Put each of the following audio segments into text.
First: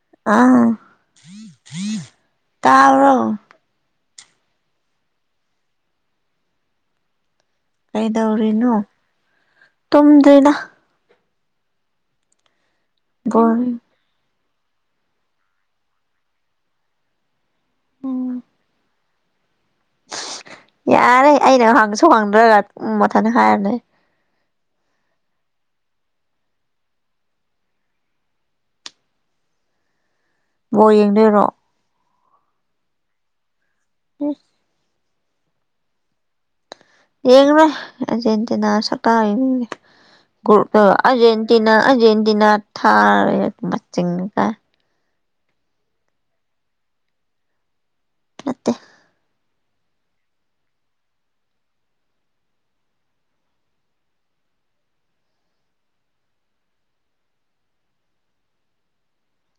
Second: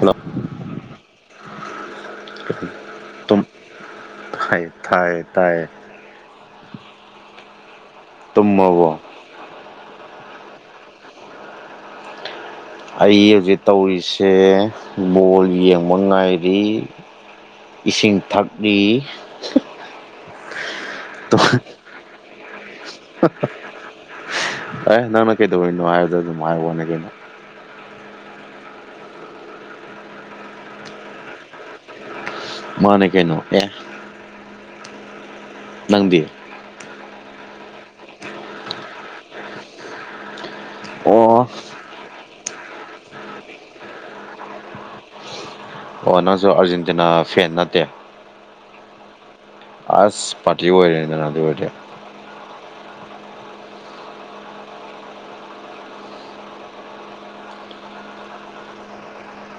Hello ꯑꯥ ꯇꯥꯕꯔꯣ ꯇꯥꯏ ꯇꯥꯏꯌ‌ꯦ ꯇꯥꯏꯌꯦ ꯀꯩꯗꯧꯔꯤꯅꫭ ꯇꯨꯝꯃꯕꯣ ꯇꯨꯝꯗꯔꯤꯗ ꯑꯩ ꯍꯧꯖꯤꯛ ꯕꯣꯜ ꯇꯧꯔꯤꯁꯦ ꯕꯣꯜ ꯌꯦꯡꯕ ꯉꯥꯏꯔꯤ ꯏꯁꯤꯡ ꯊꯛꯂꯤ ꯌꯥꯔꯦ ꯑꯩꯅ ꯍꯥꯡꯉꯁꯨ ꯍꯥꯡꯗ꯭ꯔꯒ ꯎꯝ ꯃꯊꯟ ꯍꯥꯏꯔꯥ ꯂꯩ ꯑꯦ ꯅꯪꯅ ꯀꯩꯗꯧꯔꯤꯅꯣ ꯍꯥꯏꯕꯗꯣ ꯑꯗꯨꯝ ꯍꯥꯏꯕ ꯋꯥꯅꯦ ꯀꯩꯅꯣ ꯕꫭꯜ ꯌꯦꯡꯗꯣꯏꯔꯣ ꯃꯥꯅꯦ ꯀꯩꯅꯣ ꯑꯦ ꯄꯨꯡꯁ ꯅꯪꯗꯤ ꯌꯦꯅꯦꯆ ꯏꯇꯅꯥ ꯁꯀ ꯑꯣ ꯑꯔꯖꯦꯟꯇꯤꯅꯥ ꯑꯔꯖꯦꯟꯇꯤꯅꯥ ꯊꯥꯔꯦꯆꯤꯡ ꯀ ꯑꯣ ꯅꯪꯁꯨ ꯑꯥꯔꯖꯦꯟꯇꯤꯅꯥ ꯐꯦꯟ ꯅꯠꯇꯦ ꯑꯛꯇ ꯑꯁ ꯄꯥꯇꯤ ꯑꯣꯏꯔꯦ ꯅꯅꯥ ꯑꯣꯏꯔꯦ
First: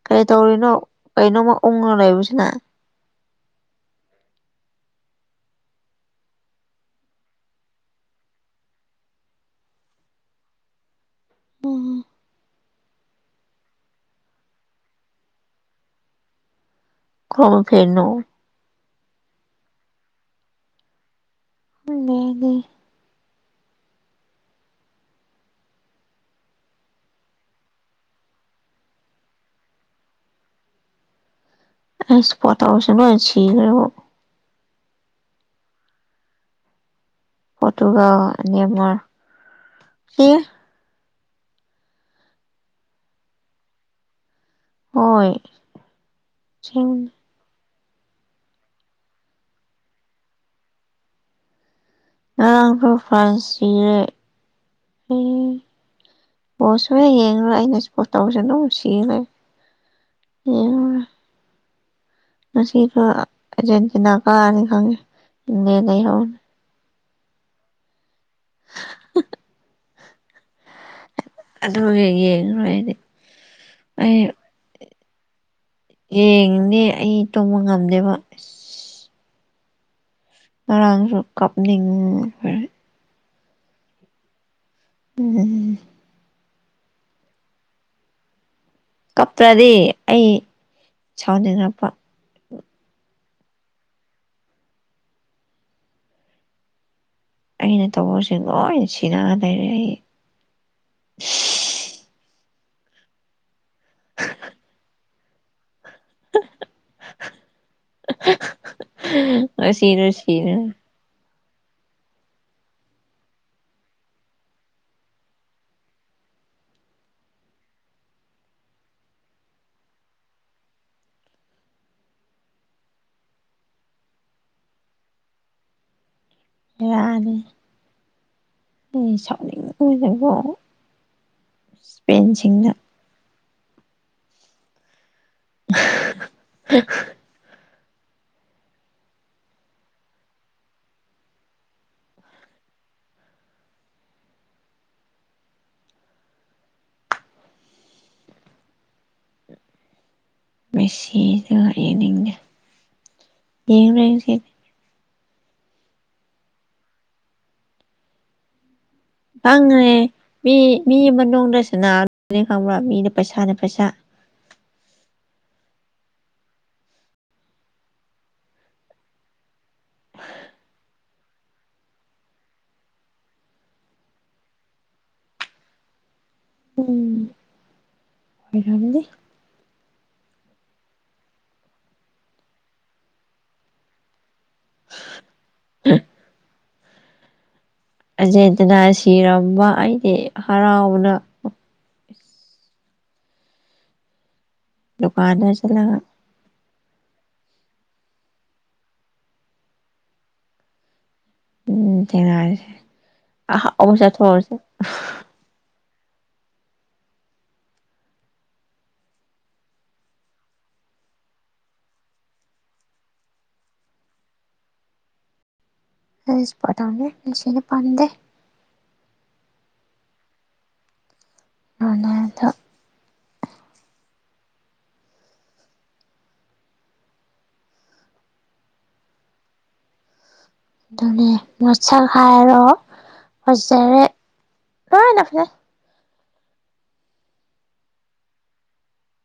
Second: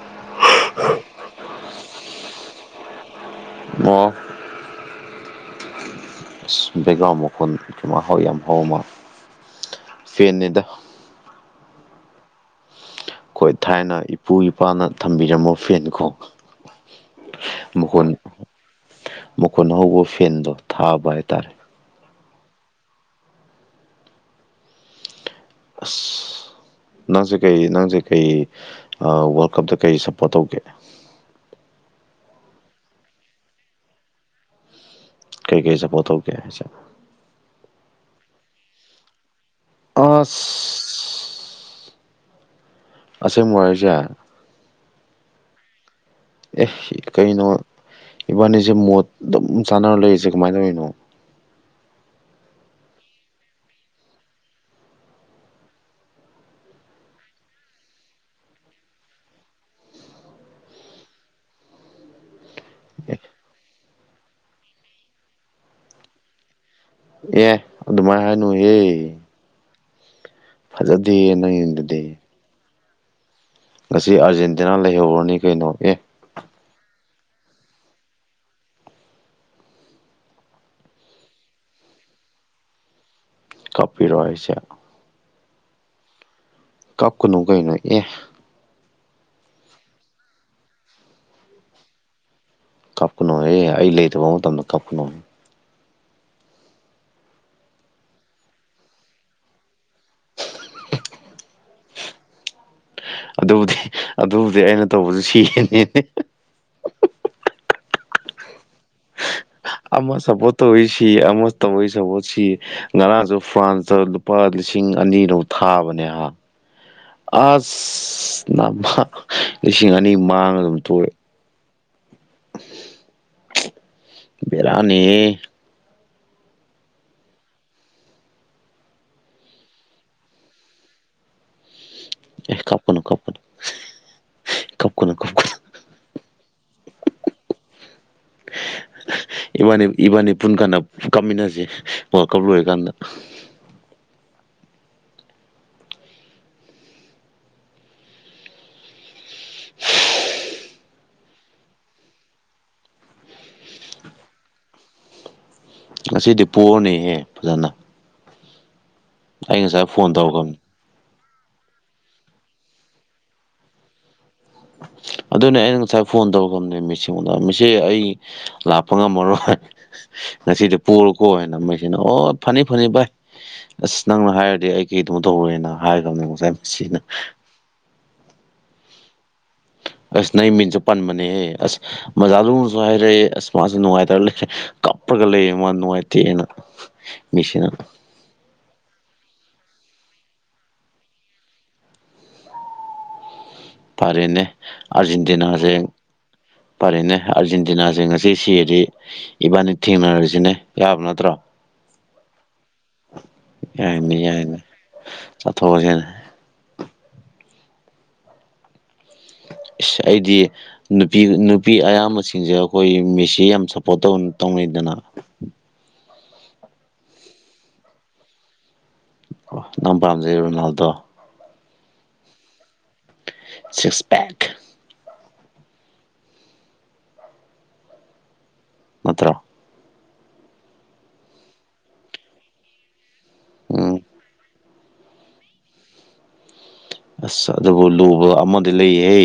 ꯀꯔꯤ ꯇꯧꯔꯤꯅꯣ ꯀꯩꯅꯣꯃ ꯎꯪꯉ ꯂꯩꯕꯁꯤꯅ ꯑꯣ [unintelligible] ꯕꯦꯛꯒ꯭ꯔꯥꯎꯟ ꯃꯈꫭꯜ ꯃꯈꫭꯜ ꯌꯥꯝ ꯍꯧꯕ ꯃꯥꯟꯂ‌ꯦ ꯐ‌ꯦꯟꯅꯤꯗ ꯑꯣ ꯑꯩꯈꯣꯏ ꯊꯥꯏꯅ ꯏꯄꯨ ꯏꯄꯥꯅ ꯊꯝꯕꯤꯔꯝꯕ ꯐꯦꯟ ꯀꯣ ꯀꯔꯝꯕ ꯐꯦꯟꯅꯣ ꯃꯈꫭꯟ ꯃꯈꫭꯟ‌ ꯍꯧꯕ ꯐꯦꯟꯗꯣ ꯊꯥꯕ ꯍꯥꯏꯇꯥꯔꯦ ꯂꯩꯅꯦ ꯑꯁ ꯅꯪꯁꯦ ꯀꯩ ꯅꯪꯁꯦ ꯀꯩ ꯑꯥ ꯋꯥꯔꯜ ꯀꯞꯇ ꯀꯩ ꯁꯞꯄꯣꯔꯠ ꯇꯧꯒꯦ ꯑꯩ ꯁꯄꫭꯔꯠ ꯇꯧꯕꯁꯤ ꯂꫭꯏ ꯁꯤꯒꯔ‌ꯦꯕꫭ ꯀꯩꯀꯩ ꯁꯄꫭꯔꯠ ꯇꯧꯒ‌ꯦ ꯍꯥꯏꯁꯦ ꯑꯗꯨꯒꯥ ꯅ‌ꯦꯃꯥꯔ ꯑꯁ ꯑꯁꯦꯡꯕꯔꫭ ꯍꯥꯏꯁ‌ꯦ ꯍꯣꯏ ꯑꯦ ꯁꯤꯡ ꯀꯩꯅꯣ ꯏꯕꯥꯅꯤꯁꯦ ꯃꯣꯠ ꯑꯗꯨꯝ ꯆꯥꯟꯅꯔ ꯂꯩꯔꯤꯁꯦ ꯀꯃꯥꯏꯅ ꯇꯧꯔꯤꯅꯣ ꯉꯔꯥꯡꯁꯨ ꯐ꯭ꯔꯥꯟꯁ ꯁꯤꯔ‌ꯦ ꯕꯣꯜ ꯁꯨꯡ ꯌꯦꯡ ꯌ‌ꯦꯡꯉꯔꫭꯏ ꯑꯩꯅ ꯁꯄꯣꯔꯠꯇꯧꯕꯁ‌ꯦ ꯑꯗꯨꯝ ꯁꯤ ꯂꯩ [inaudible] ꯉꯁꯤꯒ ꯑꯔꯖꯦꯟꯇꯤꯅꯥ ꯀꯥꯔꯅꯤ ꯈꯪꯉꯦ ꯏꯤꯡꯂ‌ꯦꯟ ꯂꯩꯍꯧꯅꯤ ꯑꯦ ꯑꯗꯨꯃꯥꯏꯅ ꯍꯥꯏꯅꯨꯍꯦ ꯐꯖꯗ‌ꯦꯍ‌ꯦ ꯑꯗꯨꯒꯤ ꯌꯦꯡꯉꯣꯏ ꯑꯩꯗꯤ ꯉꯁꯤ ꯑꯥꯔꯖꯦꯟꯇꯤꯅꯥ ꯂꯩꯍꯧꯔꯅꯤ ꯀꯩꯅꯣ ꯑꯦꯍ ꯌꯦꯡꯅꯦ ꯑꯩ ꯇꯨꯝꯕ ꯉꯝꯗꯦꯕ ꯑꯁ ꯉꯔꯥꯡꯁꯨ ꯀꯥꯞꯅꯤꯡ ꯀꯞꯄꯤꯔꯣ ꯍꯥꯏꯁꯦ ꯎꯝ ꯀꯞꯀꯅꯨ ꯀꯩꯅꯣ ꯑꯦꯍ ꯀꯞꯇ꯭ꯔꯗꯤ ꯑꯩ ꯁꯥꯎꯅꯤꯡꯉꯛꯄ ꯀꯞꯅꯣꯍ‌ꯦ ꯑꯩ ꯂꯩꯇꯕ ꯃꯇꯝꯗ ꯀꯞꯀꯅꯣ ꯑꯩꯅ ꯇꯧꯕꯁꯦ ꯂꯣꯏ ꯁꯤꯅꯒ ꯂꯩꯔꯦ ꯑꯩ ꯑꯗꯨꯕꯨꯗꯤ ꯑꯗꯨꯕꯨꯗꯤ ꯑꯩꯅ ꯇꯧꯕꯗꯨ ꯁꯤꯒꯔꯤꯖꯤꯗꯤ ꯉꯁꯤꯗꫭ‌ ꯑꯃ ꯁꯞꯄꯣꯔꯠ ꯁꯤꯔꯅꯤ ꯇꯧꯋꯤ ꯁꯤ ꯑꯃ ꯇ ꯑꯩ ꯁꯁꯤ [unintelligible] ꯉꯔꯥꯡꯁꯨ ꯐ꯭ꯔꯥꯟꯁꯇ ꯂꯨꯄꯥ ꯂꯤꯁꯤꯡ ꯑꯅꯤꯔ ꯊꯥꯕꯅꯦ ꯍꯥ ꯑꯁ ꯅꯃ ꯂꯤꯁꯤꯡ ꯑꯅꯤ ꯃꯥꯡ ꯑꯗꯨꯝ ꯇꯨꯔꯦ ꯕꯤꯔꯅꯤꯍꯦ ꯕꯦꯔꯥꯅꯦ ꯑꯩ ꯁꯥꯎꯅꯤꯡꯕꯥꯅꯥꯀꯣ ꯑꯦ ꯀꯞꯀꯅꯨ ꯀꯞꯀꯅꯨ ꯀꯞꯀꯅꯨ ꯀꯞꯀꯅꯨ [unintelligible] [unintelligible] ꯏꯕꯥꯅꯤ ꯏꯕꯥꯅꯤ ꯄꯨꯟ ꯀꯥꯟꯗ ꯀꯥꯞꯃꯤꯟꯅꯁꯦ ꯋꯥꯔꯜꯀꯞ ꯂꯣꯏꯔꯀꯥꯟꯗ ꯃꯁꯤꯗꯨ ꯌ‌ꯦꯡꯅꯤꯡꯗ‌ꯦ ꯌ‌ꯦꯡꯅꯤꯡꯗ‌ꯦ ꯉꯁꯤꯗꯤ ꯄꯣꯔꯅꯦꯍꯦ ꯐꯖꯅ ꯑꯩ ꯉꯁꯥꯏ ꯈꯪꯈ꯭ꯔꯦ ꯐꯣꯟ ꯃꯤ ꯇꯧꯈ꯭ꯔꯕꯅꯤ ꯃꯤ ꯅꯨꯡꯗ ꯁꯅꯥꯗꯨꯗꯤ ꯈꯪꯕ꯭ꯔꯥ ꯃꯤꯅ ꯄꯩꯁꯥꯅꯦ ꯄꯩꯁꯥ ꯑꯗꯨꯅꯦ ꯑꯩꯅ ꯉꯁꯥꯏ ꯐꯣꯟ ꯇꯧꯒꯔꯝꯅꯦ ꯃꯤꯁꯤꯗ ꯃꯤꯁꯤ ꯑꯩ ꯂꯥꯛꯄ ꯉꯝꯃꯔꯣꯏ ꯉꯁꯤꯗꯤ ꯄꯣꯂꯣꯀꯣ ꯍꯥꯏꯅ ꯃꯩꯁꯤꯅ ꯑꯣ ꯐꯅꯤ ꯐꯅꯤ ꯚꯥꯏ ꯑꯁ ꯅꯪꯅ ꯍꯥꯏꯔꯗꯤ ꯑꯩ ꯀꯩꯗꯝ ꯇꯧꯔꫭꯏꯅ ꯍꯥꯏꯔꯕꯅꯦꯕ ꯉꯁꯥꯏ ꯃꯤꯁꯤꯅ ꯑꯣꯏꯔꯝꯗꯤ [unintelligible] ꯑꯁ ꯅꯪ ꯃꯤꯟꯁꯨ ꯄꯟꯕꯅꯦꯍꯦ ꯑꯁ ꯃꯖꯥ ꯂꯨꯅꯁꯨ ꯍꯥꯏꯔꯛꯑꯦ ꯑꯁ ꯃꯥꯁꯨ ꯅꯨꯡꯉꯥꯏꯇꯔ ꯂꯩ ꯀꯞꯄꯒ ꯂꯩꯌꯦ ꯃꯥ ꯅꯨꯡꯉꯥꯏꯇꯦꯑꯅ ꯃꯤꯁꯤꯅ ꯑꯦꯖꯦꯟꯇꯤꯅꯥ ꯁꯤꯔꯝꯕ ꯑꯩꯗꯤ ꯍꯔꯥꯎꯕꯥꯥꯅ ꯐꯔꯦꯅꯦ ꯗꯨꯀꯥꯟꯗ ꯑꯖꯦꯟꯇꯤꯅꯥꯖ ꯆꯠꯂꯒ ꯐꯔꯦꯅꯦ ꯑꯔꯖꯦꯟꯇꯤꯅꯥꯁꯤ ꯑꯁꯤ ꯁꯤꯔꯗꯤ ꯏꯕꯥꯅꯤ ꯊꯦꯡꯅꯔꯔꯤꯁꯤꯅꯦ ꯌꯥꯕ ꯅꯠꯇ꯭ꯔꯣ ꯎꯝ ꯊꯦꯡꯅꯔꯁꯦ ꯑꯍꯎꯑꯣꯕꯥ ꯆꯠꯊꯣꯛ ꯑꯁꯦ ꯆꯠꯊꯣꯛꯑꯁꯤꯦꯅꯦ ꯏꯁ ꯑꯩꯗꯤ ꯅꯨꯄꯤ ꯅꯨꯄꯤ ꯑꯌꯥꯝꯕꯁꯤꯡꯁꯦ ꯑꯩꯈꯣꯏ ꯃꯦꯁꯤ ꯌꯥꯝ ꯁꯞꯄꯣꯔꯠ ꯇꯧ ꯇꯧꯅꯩꯗꯅ [unintelligible] ꯑꯣ ꯅꯪ ꯄꯥꯝꯖꯩ ꯔꯣꯅꯥꯜꯗꯣ ꯔꯣꯅꯥꯜꯗꯣ ꯁꯤꯛꯁ ꯄꯦꯛ ꯅꯠꯇ꯭ꯔꯣ ꯑꯗꯨꯅꯦ ꯃꯁꯛ ꯍꯥꯏꯔꯣ ꯎꯝ ꯐꯖꯔꯦ ꯂꯣꯏꯅ ꯐꯖꯩ ꯑꯁ ꯑꯗꯨꯕꯨ ꯂꯨꯕ ꯑꯃꯗꯤ ꯂꯩꯍ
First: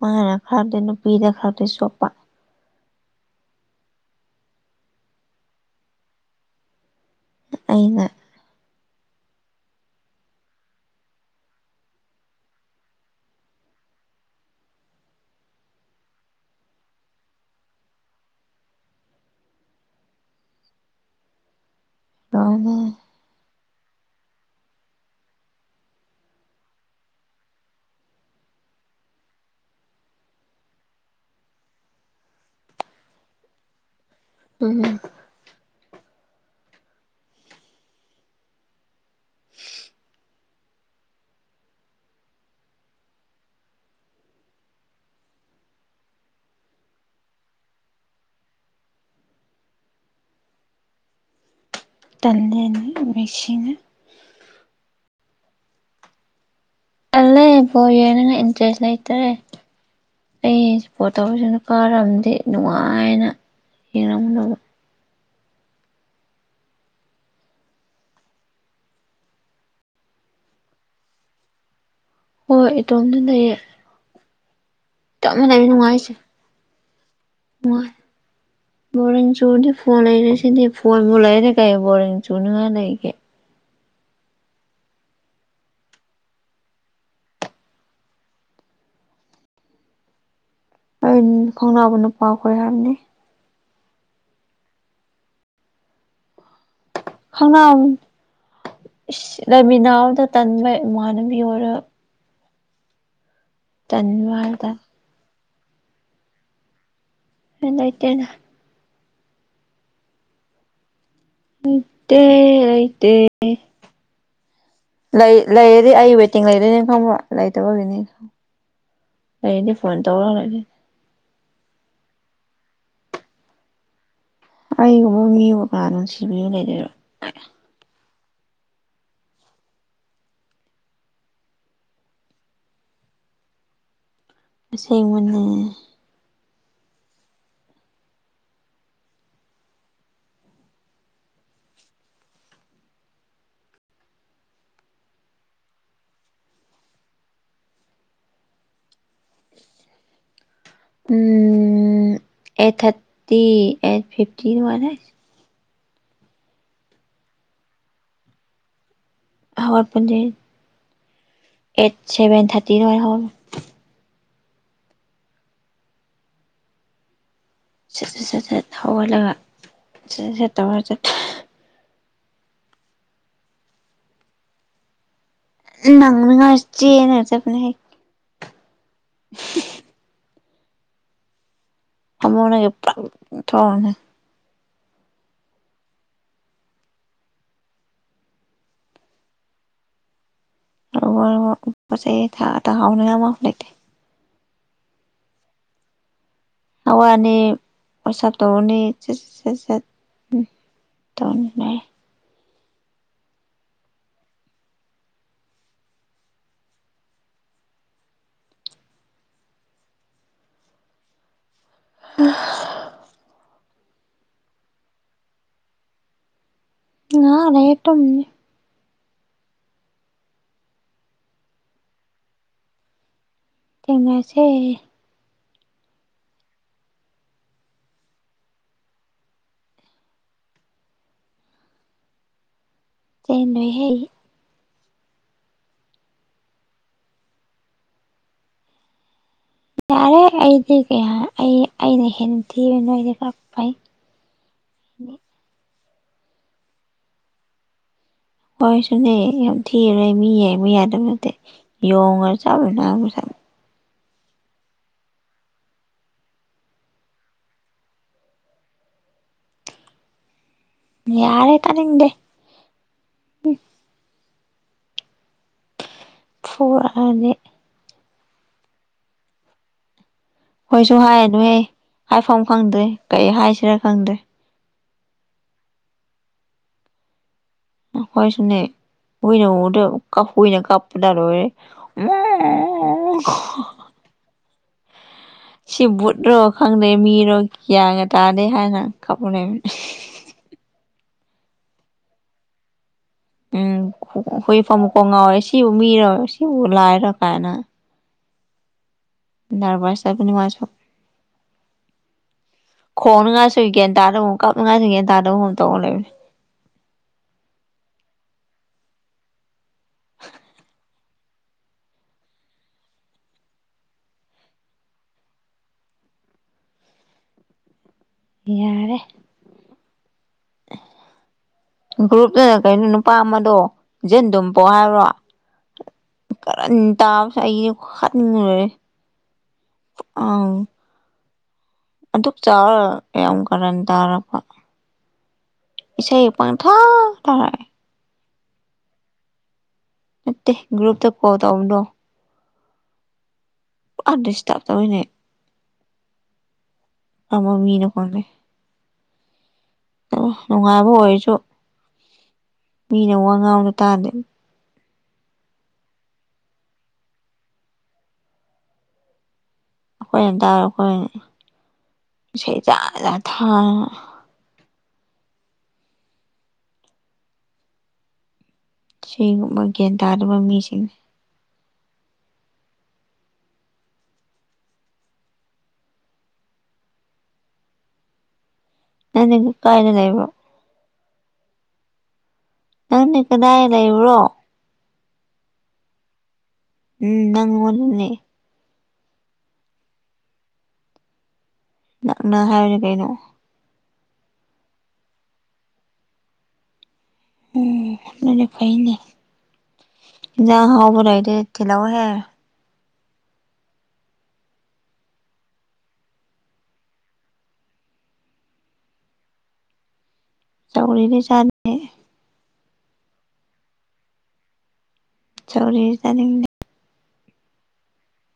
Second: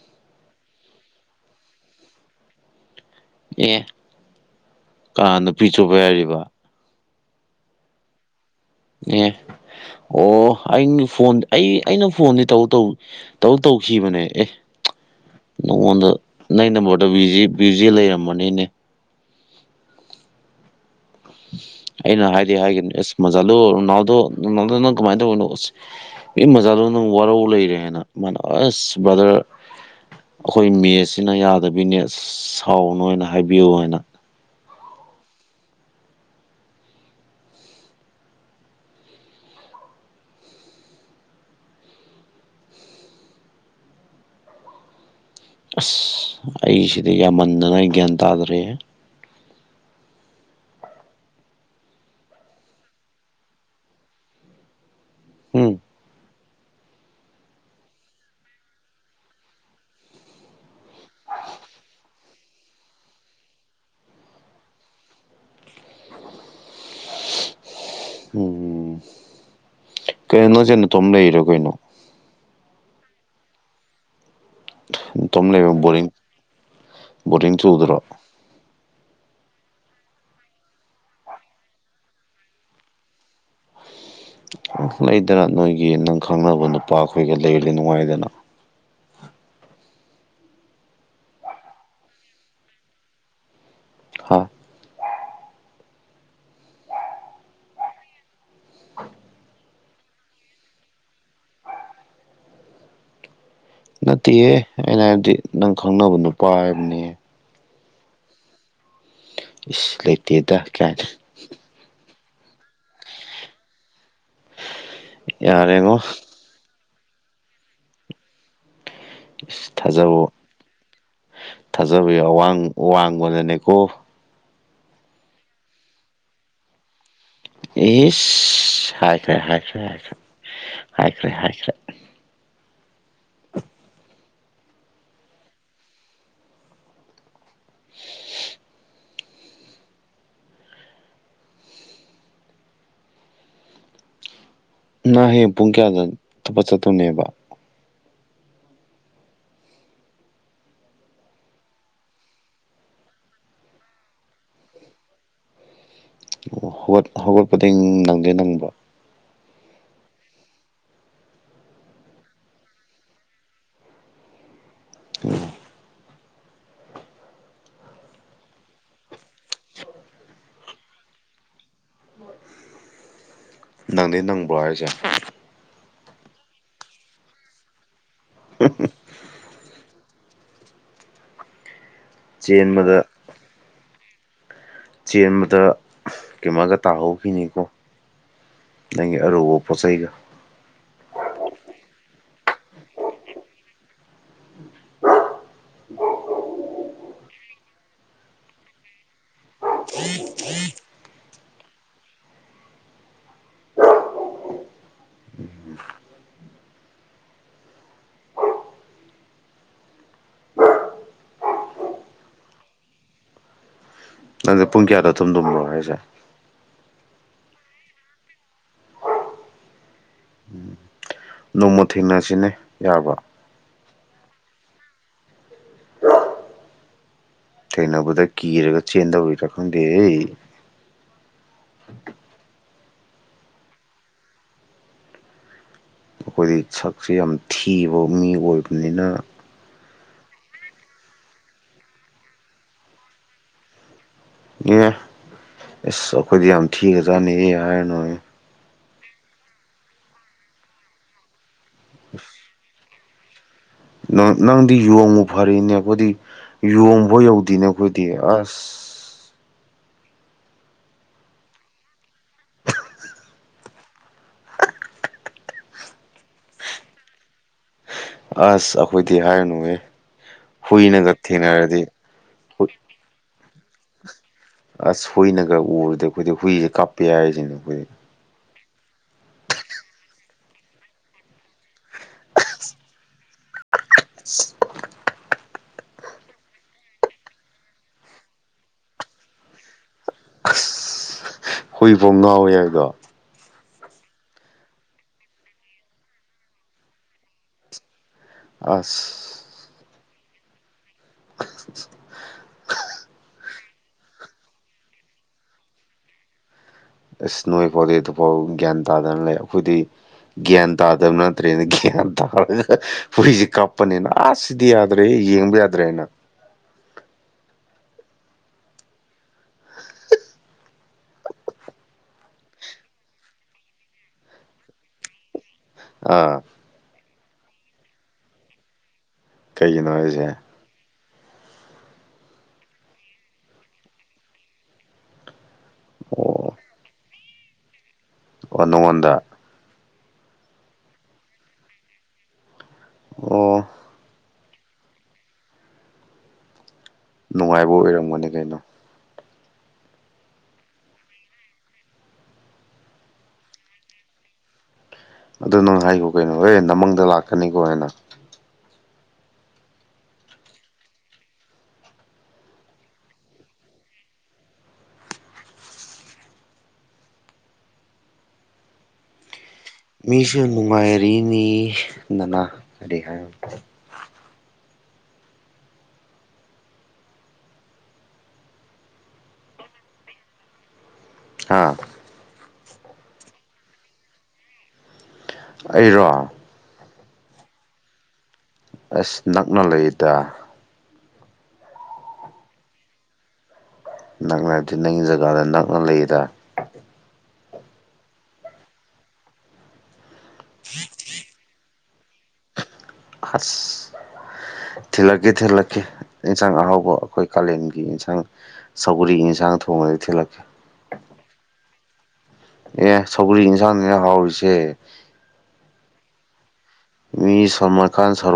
ꯃꯥꯅ ꯈꯔꯗꯤ ꯅꯨꯄꯤꯗ ꯈꯔꯗꯤ ꯁꯣꯛꯄ ꯑꯦ ꯀꯅꯥ ꯅꯨꯄꯤ ꯆꯨꯞꯄꯦ ꯌꯥꯔꯤꯕ ꯑꯩꯅ ꯑꯦ ꯑꯣ ꯑꯩ ꯐꯣꯟ ꯑꯩ ꯑꯩꯅ ꯐꯣꯟꯗꯤ ꯇꯧ ꯇꯧ ꯇꯧ ꯇꯧꯈꯤꯕꯅꯦ ꯑꯦ ꯅꯉꯣꯟꯗ ꯅꯪ ꯅꯝꯕꯔꯗꯣ ꯕꯤꯖꯤ ꯕꯤꯖꯤ ꯂꯩꯔꯝꯕꯅꯤꯅꯦ ꯑꯩꯅ ꯍꯥꯏꯗꯤ ꯍꯥꯏꯒꯅꯤ ꯑꯦꯁ ꯃꯖꯥꯂꯣ ꯔꯨꯅꯥꯜꯗꯣꯅꯥꯜꯗꯣ ꯅꯪ ꯀꯃꯥꯏꯅ ꯇꯧꯕꯅꯣ ꯏ ꯃꯖꯅꯨꯅ ꯅꯪ ꯋꯥꯔꯧ ꯂꯩꯔꯦ ꯍꯥꯏꯅ ꯃꯥꯅ ꯑꯁ ꯕ꯭ꯔꯗꯔ ꯑꯩꯈꯣꯏ ꯅꯦꯠꯁꯤꯅ ꯌꯥꯗꯕꯤꯅꯦ ꯁꯥꯎꯅꯣꯅ ꯍꯥꯏꯕꯤꯌꯨ ꯍꯥꯏꯅ ꯎꯝ ꯑꯁ ꯑꯩꯁꯤꯗꯤ ꯌꯥꯝꯃꯟꯗꯥꯅ ꯑꯩ ꯒ꯭ꯌꯥꯟ ꯇꯥꯗꯔꯦꯍꯦ꯫ ꯇꯜꯂꯦ ꯅꯣꯏ ꯃꯁꯤꯅꯤ ꯎꯝ ꯇꯜꯂꯦ ꯕꯣꯜ ꯌꯦꯡꯕ ꯏꯟꯇꯔꯦꯁ ꯂꯩꯇꯔꯦ ꯑꯩꯄꯣꯠ ꯇꯧꯔꯤꯁꯤꯡꯅ ꯀꯥꯔꯝꯗꯤ ꯅꯨꯡꯉꯥꯏꯅ ꯌꯦꯡꯔꯝꯒꯗꯕ ꯎꯝ ꯀꯩꯅꯤ ꯅꯪꯁꯦ ꯅꯇꯣꯝ ꯂꯩꯔꯣ ꯀꯩꯅꯣ ꯍꯣꯏ ꯏꯇꯣꯝꯗ ꯂꯩꯌꯦ ꯇꯞꯅ ꯅꯇꯣꯝ ꯂꯩꯕ ꯕꯣꯔꯤꯡ ꯅꯨꯡꯉꯥꯏꯁꯦ ꯕꯣꯔꯤꯡ ꯅꯨꯡꯉꯥꯏ ꯆꯨꯗ꯭ꯔꯣ ꯕꯣꯔꯤꯡ ꯆꯨꯗꯦ ꯐꯣꯟ ꯂꯩꯔꯤꯁꯤꯗꯤ ꯐꯣꯟꯕꯨ ꯂꯩꯔꯗꯤ ꯀꯩ ꯕꯣꯔꯤꯡ ꯆꯨꯅꯉꯥꯏ ꯂꯩꯒꯦ ꯂꯩꯗꯅ ꯅꯣꯏꯒꯤ ꯅꯪ ꯈꯪꯅꯕ ꯅꯨꯄꯥꯈꯣꯏꯒ ꯂꯩꯔꯗꯤ ꯅꯨꯡꯉꯥꯏꯗꯅ ꯑꯩꯟ ꯈꯪꯅꯥꯕ ꯅꯨꯄꯥꯈꯣꯏ ꯍꯥꯏꯕꯅꯤ ꯍꯥ ꯈꯪꯅꯥꯎ ꯏꯁ ꯂꯩꯥꯃꯤꯅꯕꯗꯣ ꯇꯟꯕꯩ ꯏꯃꯥꯟꯅꯕꯤ ꯑꯣꯏꯔꯒ ꯇꯟꯕ ꯅꯠꯇꯦꯍꯦ ꯍꯥꯏꯕ ꯑꯩꯅ ꯍꯥꯏꯕꯗꯤ ꯅꯪ ꯈꯪꯅꯕ ꯅꯨꯄꯥ ꯍꯥꯏꯕꯅꯤꯍꯦ ꯕꯤꯠ ꯂꯩꯇꯦꯗ ꯏꯁ ꯂꯩꯇꯦꯗ ꯀꯥꯏꯅꯥ ꯂꯩꯇ ꯂꯩꯇꯦ ꯂꯩ ꯂꯩꯗꯤ ꯌꯥꯔꯦꯉꯣ ꯑꯩ ꯇꯦꯡ ꯂꯩꯗꯣꯏꯅꯦꯅ ꯈꯪꯕꯣꯥ ꯂꯩꯇꯕꯒꯤꯅꯤꯅꯦ ꯊꯥꯖꯕ ꯂꯩꯗꯣꯏꯅꯦ ꯊꯥꯖꯕ ꯑꯋꯥꯡ ꯋꯥꯡ ꯋꯥꯡꯕꯅꯅꯦꯀꯣ ꯑꯩꯒꯨꯝꯕ ꯃꯤꯕꯨꯀꯥ ꯅꯨꯡꯁꯤꯕꯤꯌꯕ ꯂꯩꯗꯣꯏꯅꯣ ꯏꯁ ꯍꯥꯏꯈ꯭ꯔꯦ ꯍꯥꯏꯈ꯭ꯔꯦ ꯍꯥꯏꯈ꯭ꯔꯦ ꯍꯥꯏꯈ꯭ꯔꯦ ꯍꯥꯏꯈ꯭ꯔꯦ ꯑꯁꯦꯡꯕꯅꯦ ꯅꯪ ꯍꯌꯦꯡ ꯄꯨꯡ ꯀꯌꯥꯗ ꯊꯥꯕꯀ ꯆꯠꯇꯣꯏꯅꯦꯕ ꯎꯝ ꯑꯦꯠ ꯊꯥꯔꯇꯤ ꯑꯦꯠ ꯐꯤꯐꯇꯤ ꯑꯗꯨꯃꯥꯏꯅꯥꯏꯁ ꯑꯣ ꯍꯧꯒꯠ ꯍꯧꯒꯠꯄꯗꯤꯡ ꯅꯪꯗꯤ ꯅꯪꯕ꯭ꯔꯣ ꯍꯧꯒꯠꯄꯗꯤ ꯑꯦꯠ ꯁꯦꯚꯦꯟ ꯊꯥꯔꯇꯤꯔ ꯑꯗꯨꯃꯥꯏ ꯍꯧꯒꯠꯄꯅꯤ ꯎꯝ ꯁꯠ ꯁꯠ ꯁꯠ ꯁꯠ ꯍꯧꯒꯠꯂꯒ ꯁ ꯁꯠ ꯁꯠ ꯇꯧꯔ ꯆꯠ ꯅꯪꯗꯤ ꯅꯪꯕ꯭ꯔꯣ ꯍꯥꯏꯔꯤꯁꯦ ꯅꯡꯅꯉꯥꯏ ꯆꯦꯟꯔꯒ ꯆꯠꯄꯅꯤꯍꯦ [inaudible] ꯐꯃꯨꯡꯗꯒꯤ ꯆꯦꯟꯕꯗ ꯄ꯭ꯔꯡ ꯊꯣꯛꯑꯣꯅꯦ ꯆꯦꯟꯕꯗ ꯀꯩꯃꯒ ꯇꯥꯍꯧꯈꯤꯅꯤꯀꯣ ꯅꯪꯒꯤ ꯑꯔꯨꯕ ꯄꯣꯠꯆꯩꯒ ꯅꯪ ꯋꯥꯔꯤꯕꯣ ꯄꯣꯠ ꯆꯩꯒꯥ ꯇꯥ ꯇꯥꯍꯧꯅꯤꯡꯉꯥꯏ ꯃꯐꯝ ꯂꯩꯇꯦ ꯍꯋꯥꯅꯤ ꯑꯣꯁꯞ ꯇꯧꯔꯅꯤ ꯁ ꯁꯁꯠ ꯗꯣꯟꯃꯦ ꯍ ꯅꯪꯖꯦ ꯄꯨꯡ ꯀꯌꯥꯗ ꯊꯨꯝꯗꯨꯝꯅꯣ ꯍꯥꯏꯁꯦ ꯉꯥꯏꯍꯥꯛ ꯂꯩꯔ ꯇꯨꯝꯅꯤ ꯅꯣꯡꯃ ꯊꯦꯡꯅꯁꯤꯅꯦ ꯌꯥꯕ꯭ꯔꯣ ꯊꯦꯡꯅꯁꯦ ꯊꯦꯡꯅꯕꯗ ꯀꯤꯔꯒ ꯆꯦꯟꯗꯧꯔꯤꯔꯥ ꯈꯪꯗꯦꯍꯦ ꯆꯦꯟꯅꯣꯏꯍꯦ ꯑꯩꯈꯣꯏꯗꯤ ꯁꯛꯁꯦ ꯌꯥꯝ ꯊꯤꯕ ꯃꯤ ꯑꯣꯏꯕꯅꯤꯅ ꯌꯥꯔꯦ ꯑꯩꯗꯤ ꯀꯩꯍꯥ ꯑꯩ ꯑꯩꯅ ꯍꯦꯟꯅ ꯊꯤꯕ ꯅꯣꯏꯗꯤ ꯈꯔ ꯐꯩ ꯑꯦ ꯑꯁ ꯑꯩꯈꯣꯏꯗꯤ ꯌꯥꯝ ꯊꯤꯒꯖꯥꯅꯤꯍꯦ ꯍꯥꯏꯔꯅꯨꯍꯦ ꯍꯣꯏꯁꯨꯅꯦ ꯌꯥꯝ ꯊꯤꯒꯔꯦ ꯃꯤ ꯌꯦꯡꯕ ꯌꯥꯗꯕ ꯅꯠꯇꯦ ꯌꯣꯡꯒ ꯃꯥꯅ ꯃꯁꯛ ꯅ ꯅꯪꯗꯤ ꯌꯣꯡꯕꯨ ꯐꯔꯤꯅꯦ ꯑꯩꯈꯣꯏꯗꯤ ꯌꯣꯡꯕꯥꯎ ꯌꯧꯗꯦꯅꯦ ꯑꯩꯈꯣꯏꯗꯤ ꯑꯁ ꯌꯥꯔꯦ ꯇꯥꯅꯤꯡꯗꯦ ꯐꯨꯔꯛꯑꯅꯤ ꯑꯁ ꯑꯩꯈꯣꯏꯗꯤ ꯍꯥꯏꯔꯅꯨꯍꯦ ꯈꯣꯏꯁꯨ ꯍꯨꯏꯅꯒ ꯍꯥꯏꯔꯅꯨꯍꯦ ꯊꯦꯡꯅꯔꯗꯤ ꯍꯥꯏꯐꯝ ꯈꯪꯗ꯭ꯔꯦ ꯀꯩ ꯍꯥꯏꯁꯤꯔꯥ ꯈꯪꯗ꯭ꯔꯦ ꯑꯁ ꯍꯨꯏꯅꯒ ꯎꯔꯗ ꯑꯩꯈꯣꯏꯗꯤ ꯍꯨꯏꯁꯦ ꯀꯞꯄ ꯍꯥꯏꯔꯤꯖꯤꯅꯤ ꯑꯩꯈꯣꯏꯗꯤ ꯑꯩꯈꯣꯏꯁꯨꯅꯦ ꯍꯨꯏꯅ ꯎꯕꯗ ꯀꯞ ꯍꯨꯏꯅ ꯀꯞꯄꯗ ꯂꯣꯏꯔꯦ ꯁꯤ ꯕꯨꯠꯔꯣ ꯈꯪꯗꯦ ꯃꯤꯔꯣ ꯀꯌꯥꯒ ꯇꯥꯗꯦ ꯍꯥꯏꯅ ꯀꯕ ꯂꯩꯕ ꯍꯨꯏꯐꯥꯎ ꯉꯥꯎꯋꯦ ꯍꯥꯏꯗꯣ ꯎꯝ ꯍꯨꯏꯐꯝ ꯀꯣꯡ ꯉꯥꯎꯋꯦ ꯁꯤꯕꯨ ꯃꯤꯔꯣꯏ ꯁꯤꯕꯨ ꯂꯥꯏꯔ ꯀꯥꯏꯅ ꯑꯁ ꯔꯕꯔ ꯆꯥꯏꯕꯨ ꯃꯥꯏ ꯁ [unintelligible] ꯈꯣꯡꯅ ꯉꯥꯁꯨ ꯒꯦꯟ ꯇꯥꯗꯕꯨ ꯀꯞꯅ ꯉꯥꯏꯁꯨ ꯒꯦꯟ ꯇꯥꯗꯕꯒꯨꯛ ꯇꯧꯅ ꯂꯩꯕꯅꯤ ꯏꯁꯁ ꯅꯣꯏ ꯐꯣꯗꯦ ꯑꯗꯨꯐꯥꯎ ꯒ꯭ꯌꯥꯟ ꯇꯥꯗꯅ ꯂꯩ ꯑꯩꯈꯣꯏꯗꯤ ꯭ꯟꯇꯥꯗꯕꯅꯗ꯭ꯔꯅ ꯭ꯟꯇꯥ ꯄꯨꯁꯤ ꯀꯞꯄꯅꯦꯅꯤꯅ ꯑꯁ ꯁꯤꯗꯤ ꯌꯥꯗ꯭ꯔꯦꯍꯦ ꯌꯦꯡꯕ ꯌꯥꯗ꯭ꯔꯦ ꯍꯥꯏꯅ ꯌꯥꯔꯦ [unintelligible] ꯒ꯭ꯔꯨꯞꯇꯅ ꯀꯩꯅꯣ ꯅꯨꯄꯥ ꯑꯃꯗꯣ ꯖꯤꯟ ꯗꯨꯝ ꯄꯣ ꯍꯥꯏꯕ꯭ꯔꯣ ꯑꯥ ꯀꯔꯟ ꯇꯥꯕꯁꯤꯅ ꯑꯩꯗꯤ ꯍꯥꯠꯅꯤꯡꯕꯅ ꯂꯣꯏꯔꯦ ꯀꯩꯒꯤꯅꯣ ꯍꯥꯏꯁꯦ ꯑꯪ ꯑꯗꯨꯛ ꯆꯥꯎꯔꯒ ꯀꯌꯥꯝ ꯀꯥꯔꯟ ꯇꯥꯔꯛꯄ ꯏꯁꯩ ꯑꯣ ꯄꯡꯊꯣꯛ ꯇꯧꯔꯛꯏ ꯑꯣ ꯅꯣꯡꯉꯣꯟꯗ ꯅꯠꯇꯦ ꯒ꯭ꯔꯨꯞꯇ ꯀꯣꯜ ꯇꯧꯕꯅꯣ ꯑꯣ ꯑꯗꯤꯁꯇ ꯇꯅꯦ ꯑꯃ ꯅꯨꯡꯉꯥꯏꯕ ꯃꯤꯅ ꯀꯅꯦ ꯑꯣꯏꯔꯝꯒꯅꯤ ꯀꯩꯅꯣ ꯅꯨꯡꯉꯥꯏꯕ ꯑꯣꯏꯔꯁꯨ ꯃꯤꯅ ꯋꯥ ꯉꯥꯡꯅ ꯇꯥꯗꯦ ꯑꯗꯨ ꯅꯪ ꯍꯥꯏꯈꯣ ꯀꯩꯅꯣ ꯍ ꯅꯃꯪꯗ ꯂꯥꯛꯀꯅꯤꯀꯣ ꯍꯥꯏꯅ ꯑꯩꯈꯣꯏ ꯑꯗꯨꯝꯇꯥꯔꯦ ꯑꯩꯈꯣꯏ ꯏꯁꯩ ꯆꯖꯥ ꯊꯥꯔꯒ ꯁꯤꯨꯝ ꯃꯤꯁꯨ ꯅꯨꯡꯉꯥꯏꯔꯤꯅꯤꯗꯅ ꯀꯔꯤ ꯍꯥꯏꯕ ꯍ ꯀꯥꯏꯅ ꯂꯩꯕ ꯍꯥꯥ ꯅꯪꯅꯤ ꯀꯗꯥꯏ ꯂꯩꯕ꯭ꯔꯣ ꯑꯩꯔꯣ ꯎꯝ ꯅꯪ ꯃꯅꯦ ꯑꯁ ꯅꯛꯅ ꯂꯩꯗ ꯅꯪ ꯅꯪ ꯍꯥꯏꯅꯤ ꯀꯩꯅꯣ ꯅꯛꯅ ꯍꯥꯏꯗꯤ ꯅꯪꯒꯤ ꯖꯒꯥꯗ ꯅꯛꯅ ꯂꯩꯌꯦꯗ ꯎꯝ ꯐꯥꯏꯅꯦꯖ ꯍꯥꯎꯕꯔꯏꯗ ꯇꯤꯂ ꯍꯦ ꯑꯁ ꯊꯤꯜꯂꯛꯀꯦ ꯊꯤꯜꯂꯛꯀꯦ ꯌꯦꯟꯁꯥꯡ ꯑꯍꯥꯎꯕ ꯑꯩꯈꯣꯏ ꯀꯥꯂꯦꯟꯒꯤ ꯏꯟꯁꯥꯡ ꯁꯧꯒꯣꯔꯤꯒꯤ ꯌꯦꯟꯁꯥꯡ ꯊꯣꯡꯕꯗꯒꯤ ꯊꯤꯜꯂꯛꯀꯦ ꯇꯧꯔꯤꯅꯦ ꯆ ꯑꯦ ꯁꯧꯒꯔꯤ ꯌꯦꯟꯁꯥꯡꯅꯤꯅ ꯍꯥꯎꯔꯤꯁꯦ ꯆꯧꯔꯤ ꯆꯅꯤ ꯃꯤ ꯁꯜꯃꯥꯟ ꯈꯥꯟ ꯁꯔꯨꯛ